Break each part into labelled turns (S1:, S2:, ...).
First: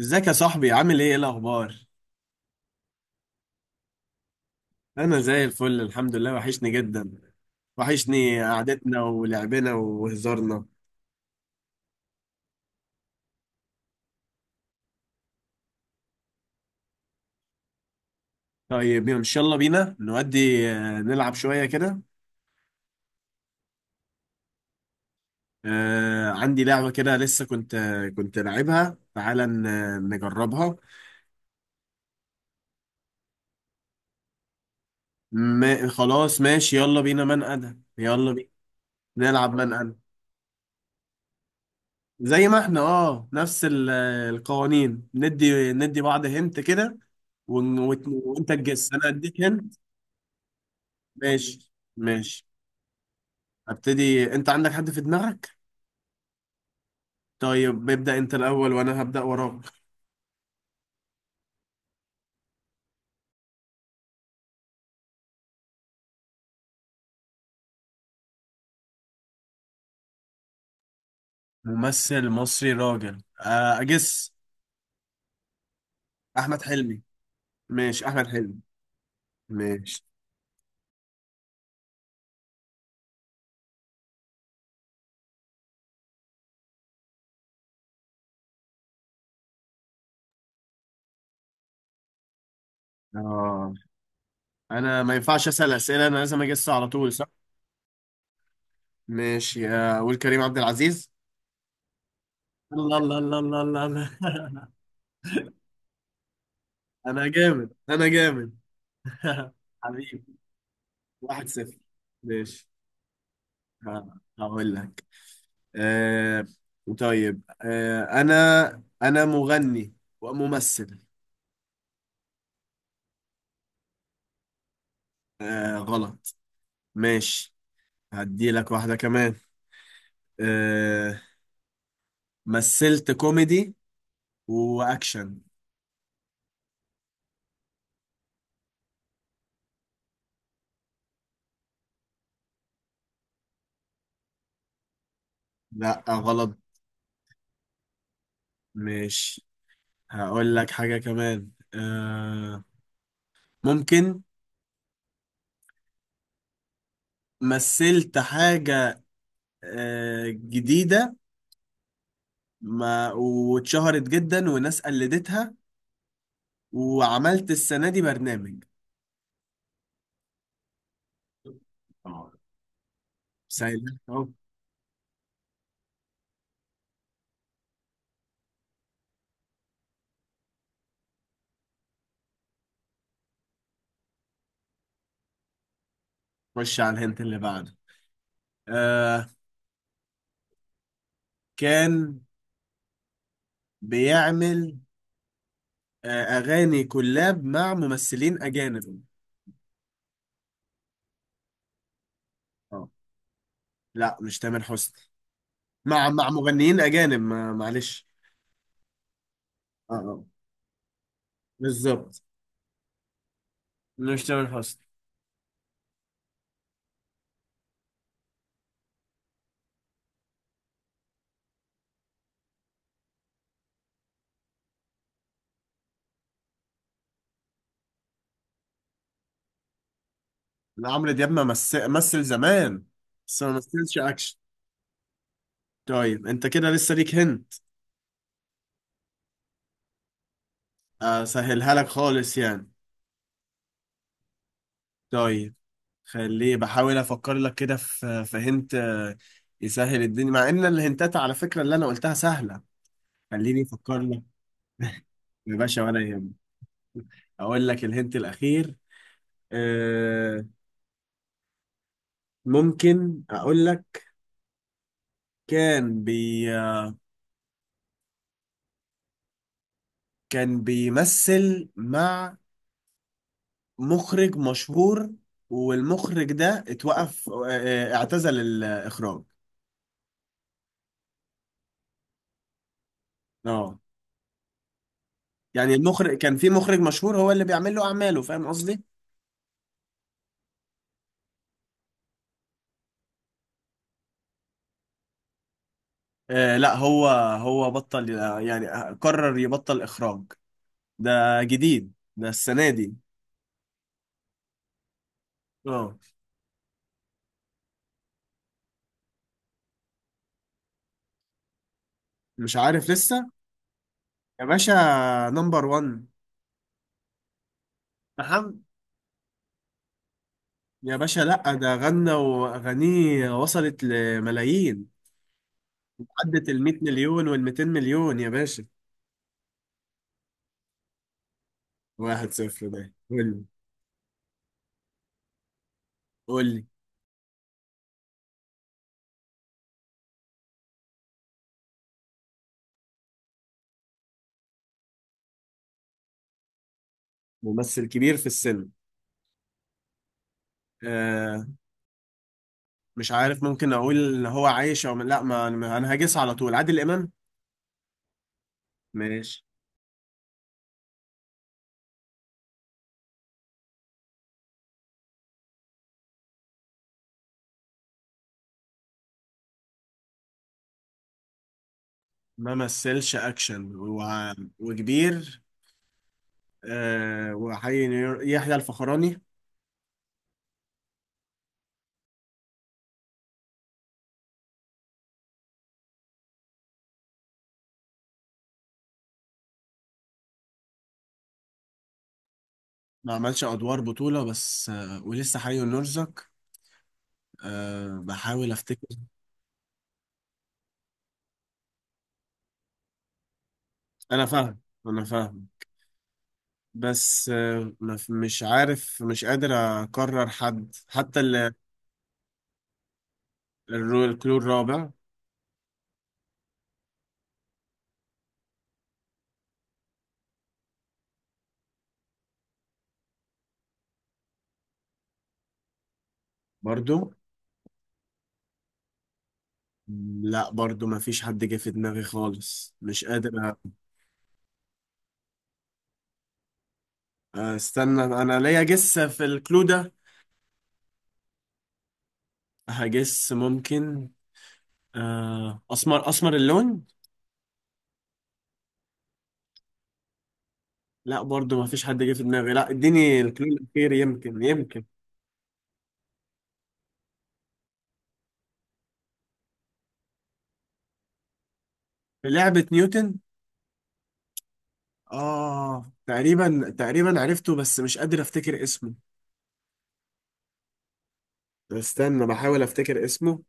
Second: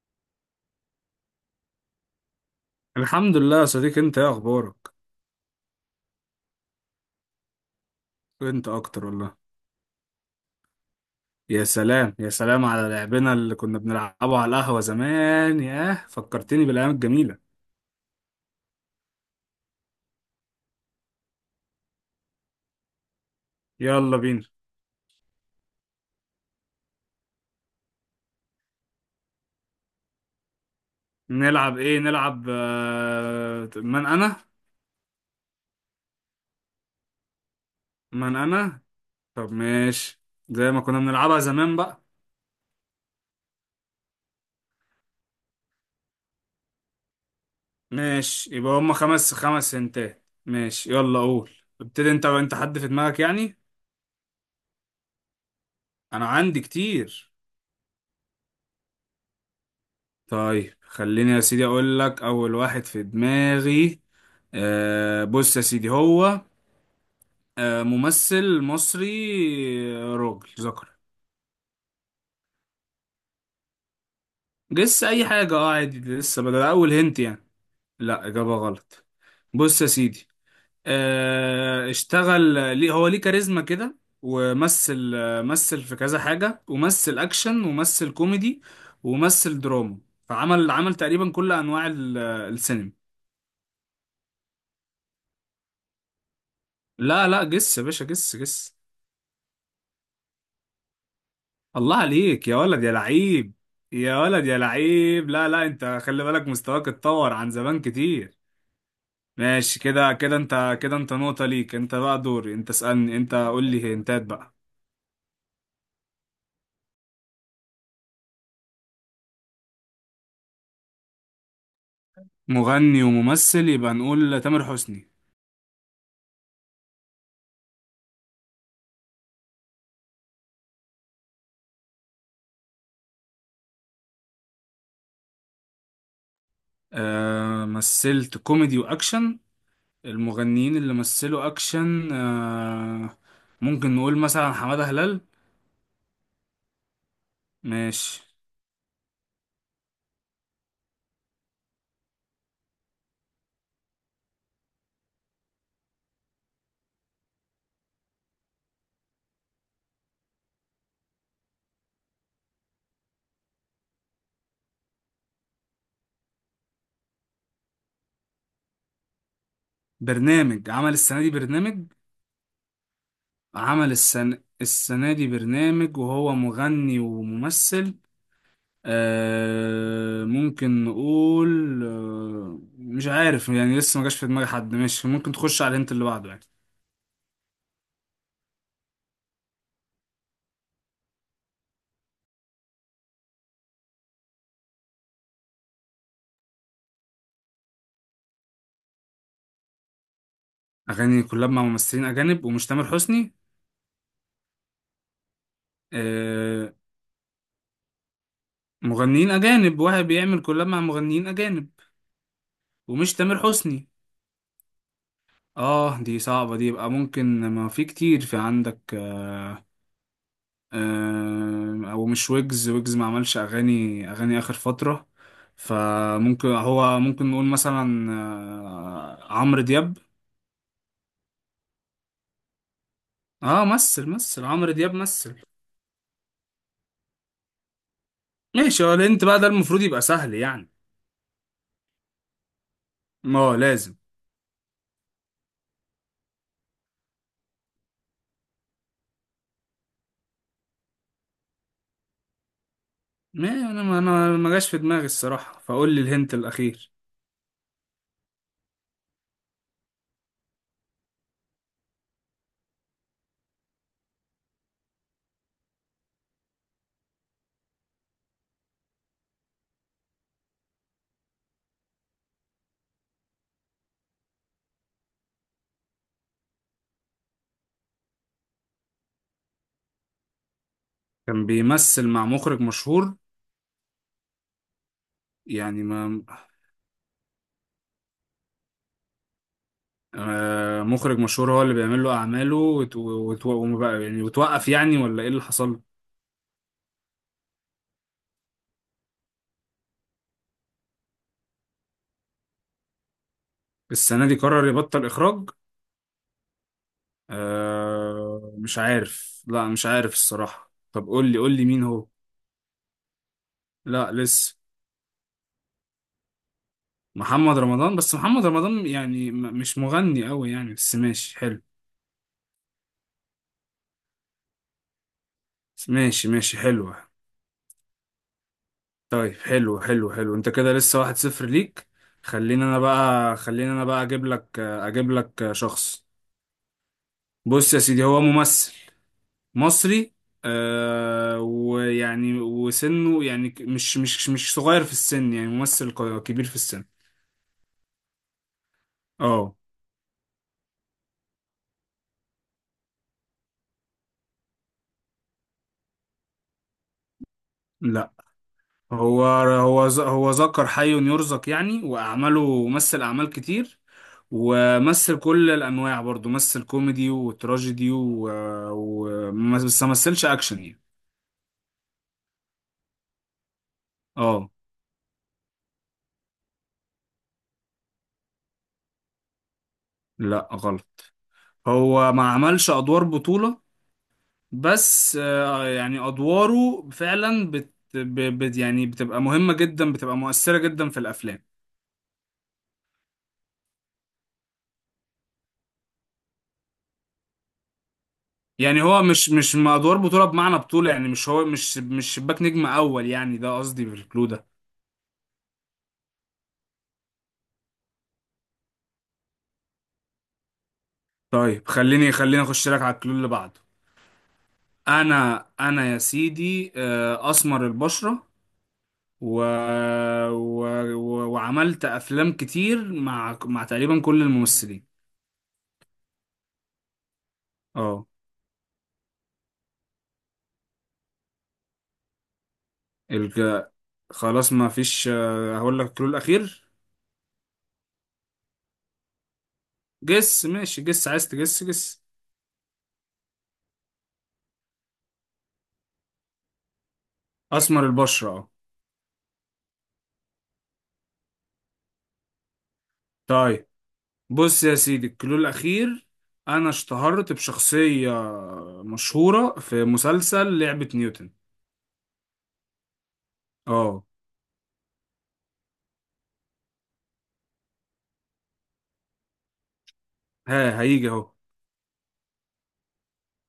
S1: ازيك يا صاحبي؟ عامل ايه؟ ايه الاخبار؟
S2: الحمد لله يا صديقي، انت ايه اخبارك؟
S1: انا زي الفل الحمد لله. وحشني جدا، وحشني
S2: انت
S1: قعدتنا
S2: اكتر والله.
S1: ولعبنا وهزارنا.
S2: يا سلام يا سلام على لعبنا اللي كنا بنلعبه على القهوة زمان، ياه فكرتني بالايام الجميلة.
S1: طيب ان شاء الله بينا نودي نلعب شويه كده.
S2: يلا بينا.
S1: عندي لعبه كده لسه كنت كنت لعبها، تعالى نجربها.
S2: نلعب ايه؟ نلعب من انا.
S1: ما خلاص ماشي، يلا بينا، من انا، يلا
S2: من
S1: بينا،
S2: انا. طب
S1: نلعب من انا.
S2: ماشي، زي ما كنا بنلعبها زمان بقى.
S1: زي ما احنا، اه، نفس القوانين، ندي ندي بعض هنت كده، وانت
S2: ماشي يبقى
S1: تجس
S2: هما
S1: انا
S2: خمس
S1: اديك
S2: خمس
S1: هنت.
S2: سنتات، ماشي يلا قول.
S1: ماشي.
S2: ابتدي انت،
S1: ماشي،
S2: انت حد في دماغك يعني؟
S1: هبتدي. انت عندك حد في دماغك؟
S2: انا عندي كتير.
S1: طيب ابدأ انت الاول وانا هبدأ وراك.
S2: طيب خليني يا سيدي اقول لك اول واحد في دماغي. آه بص يا سيدي، هو آه ممثل مصري، راجل ذكر.
S1: ممثل مصري راجل، اجس.
S2: لسه اي حاجة، اه عادي، لسه بدل
S1: احمد
S2: اول
S1: حلمي.
S2: هنت يعني.
S1: ماشي احمد
S2: لا، اجابة
S1: حلمي.
S2: غلط. بص يا
S1: ماشي.
S2: سيدي، آه اشتغل، ليه هو ليه كاريزما كده، ومثل مثل في كذا حاجة، ومثل اكشن، ومثل كوميدي، ومثل دراما. فعمل، عمل تقريبا كل انواع السينما.
S1: اه، انا ما ينفعش اسأل اسئلة، انا لازم اجس على طول، صح؟
S2: لا لا جس يا باشا، جس جس.
S1: ماشي، اقول كريم عبد العزيز.
S2: الله عليك يا ولد يا
S1: الله الله الله
S2: لعيب.
S1: الله الله الله.
S2: يا ولد يا لعيب، لا لا، انت خلي بالك، مستواك
S1: انا
S2: اتطور عن
S1: جامد،
S2: زمان
S1: انا
S2: كتير.
S1: جامد.
S2: ماشي كده،
S1: حبيبي،
S2: كده انت كده، انت نقطة
S1: واحد
S2: ليك،
S1: صفر.
S2: انت بقى دوري،
S1: ماشي.
S2: انت اسألني، انت قول لي
S1: آه،
S2: هنتات بقى.
S1: هقول لك. آه، طيب، آه، انا مغني وممثل.
S2: مغني وممثل، يبقى نقول تامر حسني.
S1: آه غلط. ماشي، هدي لك واحدة كمان. آه، مثلت كوميدي واكشن.
S2: آه مثلت كوميدي واكشن، المغنيين اللي مثلوا اكشن، آه ممكن نقول مثلا حمادة هلال.
S1: لا غلط.
S2: ماشي.
S1: ماشي. هقول لك حاجة كمان، آه، ممكن، مثلت حاجة آه جديدة، ما واتشهرت جدا وناس قلدتها، وعملت السنة دي برنامج.
S2: برنامج، عمل السنة دي برنامج؟
S1: آه، سهل.
S2: عمل السنة دي برنامج وهو مغني وممثل. آه ممكن نقول، آه مش عارف يعني، لسه ما جاش في دماغي حد، ماشي ممكن تخش على الهنت اللي بعده يعني.
S1: خش على الهنت اللي بعده. آه، كان بيعمل أغاني كولاب مع ممثلين أجانب.
S2: أغاني كلاب مع ممثلين أجانب ومش تامر
S1: اه،
S2: حسني.
S1: لا مش تامر حسني، مع
S2: آه
S1: مغنيين أجانب، ما معلش.
S2: مغنيين أجانب،
S1: اه
S2: واحد
S1: اه،
S2: بيعمل كلاب مع مغنيين أجانب
S1: بالظبط.
S2: ومش تامر حسني.
S1: مش تامر حسني.
S2: اه دي صعبة دي، يبقى ممكن ما في كتير في عندك، هو مش ويجز، ما عملش اغاني اخر فتره، فممكن هو ممكن نقول مثلا عمرو دياب.
S1: لا، عمرو دياب ما مثل زمان، بس ما
S2: اه
S1: مثلش
S2: مثل،
S1: أكشن.
S2: عمرو دياب مثل.
S1: طيب أنت كده لسه ليك هنت.
S2: ماشي، هو انت بقى ده المفروض يبقى سهل يعني.
S1: آه سهلها لك خالص يعني.
S2: ما هو لازم.
S1: طيب خليه، بحاول أفكر لك كده في هنت آه، يسهل الدنيا، مع إن الهنتات على فكرة اللي أنا قلتها سهلة.
S2: ما
S1: خليني
S2: انا
S1: افكر
S2: ما
S1: لك.
S2: أنا ما جاش في دماغي
S1: يا
S2: الصراحه،
S1: باشا
S2: فقول
S1: ولا
S2: لي الهنت
S1: يهمك،
S2: الاخير.
S1: اقول لك الهنت الاخير. آه ممكن اقول لك، كان بي، كان بيمثل مع مخرج مشهور، والمخرج ده اتوقف، اعتزل الاخراج.
S2: كان بيمثل مع مخرج مشهور
S1: اه، يعني
S2: يعني،
S1: المخرج،
S2: ما
S1: كان في مخرج مشهور هو اللي بيعمل له اعماله، فاهم قصدي؟
S2: آه، مخرج مشهور هو اللي بيعمل له اعماله، يعني وتوقف يعني ولا ايه اللي حصل له؟
S1: آه لا هو، هو بطل، آه، يعني قرر يبطل اخراج. ده جديد، ده السنة دي.
S2: السنه دي قرر يبطل اخراج.
S1: اه
S2: أه مش عارف، لا مش عارف الصراحة، طب قول لي، قول لي مين هو.
S1: مش عارف لسه.
S2: لا
S1: يا
S2: لسه.
S1: باشا، نمبر 1
S2: محمد رمضان؟ بس محمد
S1: محمد.
S2: رمضان يعني مش مغني قوي يعني، بس
S1: يا باشا
S2: ماشي
S1: لا
S2: حلو.
S1: ده غنى واغانيه وصلت لملايين،
S2: ماشي
S1: عدت
S2: ماشي
S1: ال 100
S2: حلوة.
S1: مليون وال 200 مليون يا باشا.
S2: طيب حلو حلو حلو، انت كده لسه 1-0 ليك.
S1: واحد
S2: خليني
S1: صفر.
S2: انا
S1: ده قول
S2: بقى
S1: لي،
S2: خليني انا بقى اجيب لك شخص.
S1: قول لي.
S2: بص يا سيدي، هو ممثل مصري، آه ويعني وسنه يعني مش مش صغير في السن يعني، ممثل كبير في السن.
S1: ممثل كبير في السن.
S2: اه
S1: آه مش عارف، ممكن اقول ان هو عايش او لا. انا هجس على طول، عادل امام.
S2: لا هو،
S1: ماشي.
S2: هو ذكر حي يرزق يعني، وأعماله مثل أعمال كتير، ومثل كل الأنواع برضو، مثل كوميدي وتراجيدي و... بس ما مثلش أكشن يعني.
S1: ما مثلش اكشن و...
S2: اه
S1: وكبير. آه، وحي، يحيى الفخراني.
S2: لا غلط. هو ما عملش أدوار بطولة، بس يعني أدواره فعلا يعني بتبقى مهمة جدا، بتبقى مؤثرة جدا في الأفلام.
S1: ما عملش ادوار بطولة بس آه، ولسه حي ونرزق. أه بحاول افتكر.
S2: يعني هو مش مش ما أدوار بطولة بمعنى بطولة، يعني مش هو مش شباك نجم أول يعني، ده قصدي
S1: انا
S2: بالكلو ده.
S1: فاهم، انا فاهم، بس أه ما في- مش عارف، مش قادر اقرر حد حتى
S2: طيب خليني اخش لك على الكلو اللي بعده.
S1: الكلور الرابع.
S2: انا يا سيدي، اسمر البشره، و... و... وعملت افلام كتير مع تقريبا كل الممثلين.
S1: برضو.
S2: اه.
S1: لا برضو ما فيش حد جه في دماغي خالص، مش قادر
S2: الج... خلاص ما فيش، هقول لك الكلو الاخير.
S1: استنى، انا ليا جس في الكلو ده.
S2: جس ماشي جس، عايز تجس جس.
S1: هجس ممكن. أه اسمر، اسمر اللون.
S2: اسمر البشره، اه.
S1: لا برضو ما فيش حد جه في دماغي، لا اديني الكلو
S2: طيب
S1: الاخير يمكن
S2: بص يا
S1: يمكن.
S2: سيدي الكلو الاخير. انا اشتهرت بشخصيه مشهوره في مسلسل لعبه نيوتن.
S1: في لعبة نيوتن؟
S2: اه.
S1: آه تقريبا تقريبا عرفته، بس مش قادر أفتكر اسمه.
S2: ها هيجي اهو.
S1: طب استنى، بحاول أفتكر اسمه.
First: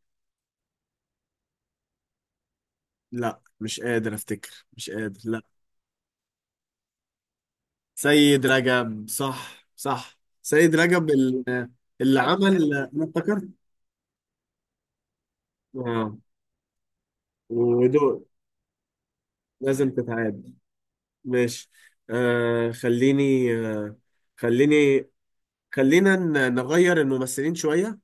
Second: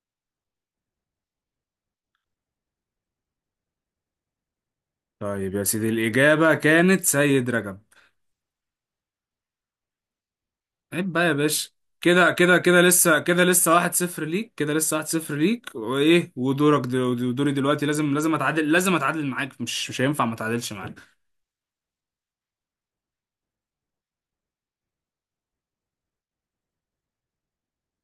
S1: لا مش قادر أفتكر، مش قادر، لا.
S2: طيب يا سيدي الإجابة كانت سيد رجب.
S1: سيد رجب، صح صح، سيد رجب
S2: عيب بقى يا
S1: ال-،
S2: باشا.
S1: اللي
S2: كده كده
S1: عمل،
S2: كده
S1: أنا
S2: لسه كده
S1: افتكرت.
S2: لسه 1-0 ليك، كده لسه 1-0 ليك،
S1: آه
S2: ودوري دلوقتي لازم،
S1: ودول
S2: لازم أتعادل معاك،
S1: لازم
S2: مش هينفع ما
S1: تتعاد.
S2: أتعادلش معاك.
S1: ماشي. آه خليني آه، خليني، خلينا نغير الممثلين شوية.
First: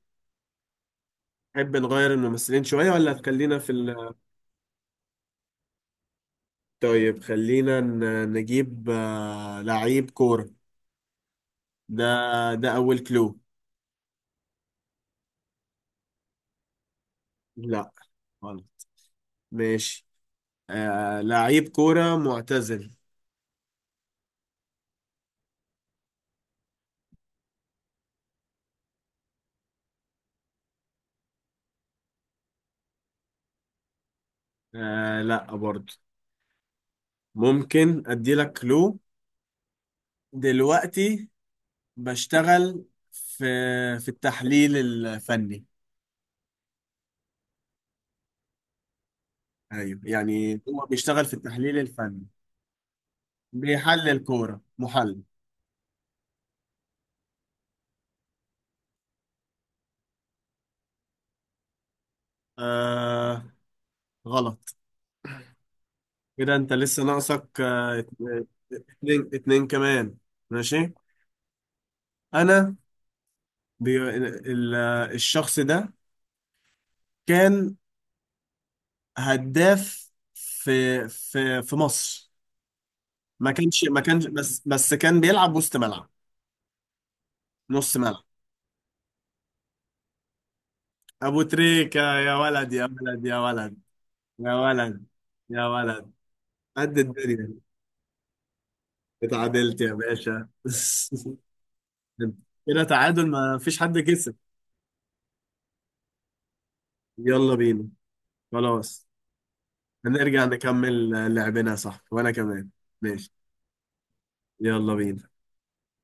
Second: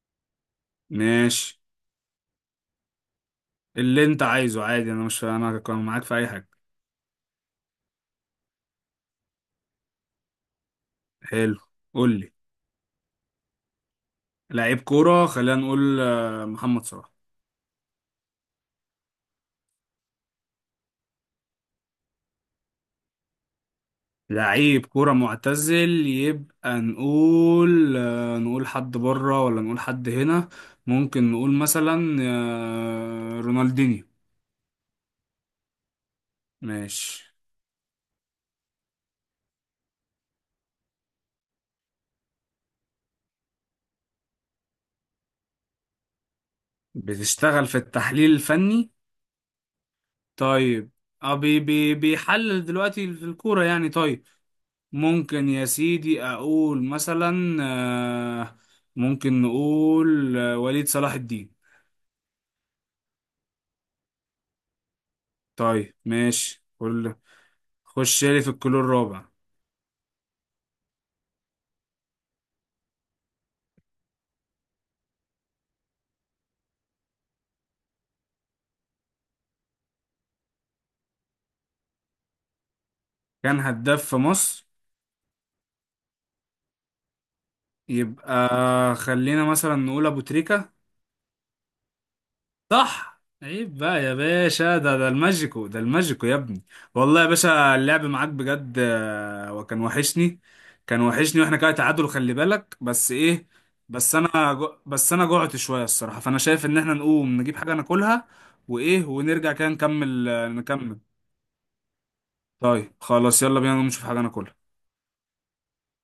S2: ماشي،
S1: تحب نغير الممثلين شوية ولا خلينا في
S2: اللي
S1: ال...؟
S2: أنت عايزه عادي، أنا مش أنا كان معاك في أي حاجة.
S1: طيب خلينا نجيب آه، لعيب كورة.
S2: حلو.
S1: ده،
S2: قول لي.
S1: ده أول كلو.
S2: لعيب كورة، خلينا نقول محمد صلاح.
S1: لا غلط. ماشي. آه لعيب كورة معتزل.
S2: لعيب كورة معتزل، يبقى نقول نقول حد بره ولا نقول حد هنا. ممكن نقول مثلا رونالدينيو.
S1: آه لا برضه.
S2: ماشي.
S1: ممكن أدي لك كلو، دلوقتي بشتغل في التحليل الفني.
S2: بتشتغل في التحليل الفني،
S1: أيوه يعني هو
S2: طيب.
S1: بيشتغل في
S2: اه بي
S1: التحليل
S2: بي
S1: الفني،
S2: بيحلل دلوقتي في الكورة يعني،
S1: بيحلل
S2: طيب.
S1: كورة، محلل.
S2: ممكن يا سيدي اقول مثلا، آه، ممكن نقول وليد صلاح الدين.
S1: آه غلط.
S2: طيب
S1: كده
S2: ماشي
S1: أنت لسه
S2: كل.
S1: ناقصك آه
S2: خش لي في الكلور الرابع.
S1: اتنين، اتنين كمان. ماشي. أنا، بي ال-، الشخص ده كان هداف في في مصر، ما
S2: كان
S1: كانش ما
S2: هداف في
S1: كانش بس
S2: مصر،
S1: بس كان بيلعب وسط ملعب، نص ملعب.
S2: يبقى خلينا مثلا نقول ابو تريكة.
S1: ابو تريكة! يا ولد يا
S2: صح،
S1: ولد يا ولد،
S2: عيب بقى يا
S1: يا
S2: باشا، ده
S1: ولد
S2: ده
S1: يا
S2: الماجيكو ده
S1: ولد،
S2: الماجيكو يا ابني.
S1: قد
S2: والله يا
S1: الدنيا.
S2: باشا اللعب معاك بجد
S1: اتعادلت
S2: وكان
S1: يا
S2: وحشني،
S1: باشا.
S2: كان وحشني، واحنا كده تعادل، خلي بالك
S1: كده
S2: بس
S1: تعادل،
S2: ايه.
S1: ما فيش حد كسب.
S2: بس انا جوعت شوية الصراحة، فانا شايف ان احنا نقوم
S1: يلا
S2: نجيب حاجة
S1: بينا،
S2: ناكلها،
S1: خلاص.
S2: ونرجع كده نكمل،
S1: هنرجع
S2: نكمل.
S1: نكمل لعبنا، صح، وانا كمان.
S2: طيب
S1: ماشي،
S2: خلاص يلا بينا نقوم نشوف حاجة ناكلها.
S1: يلا بينا.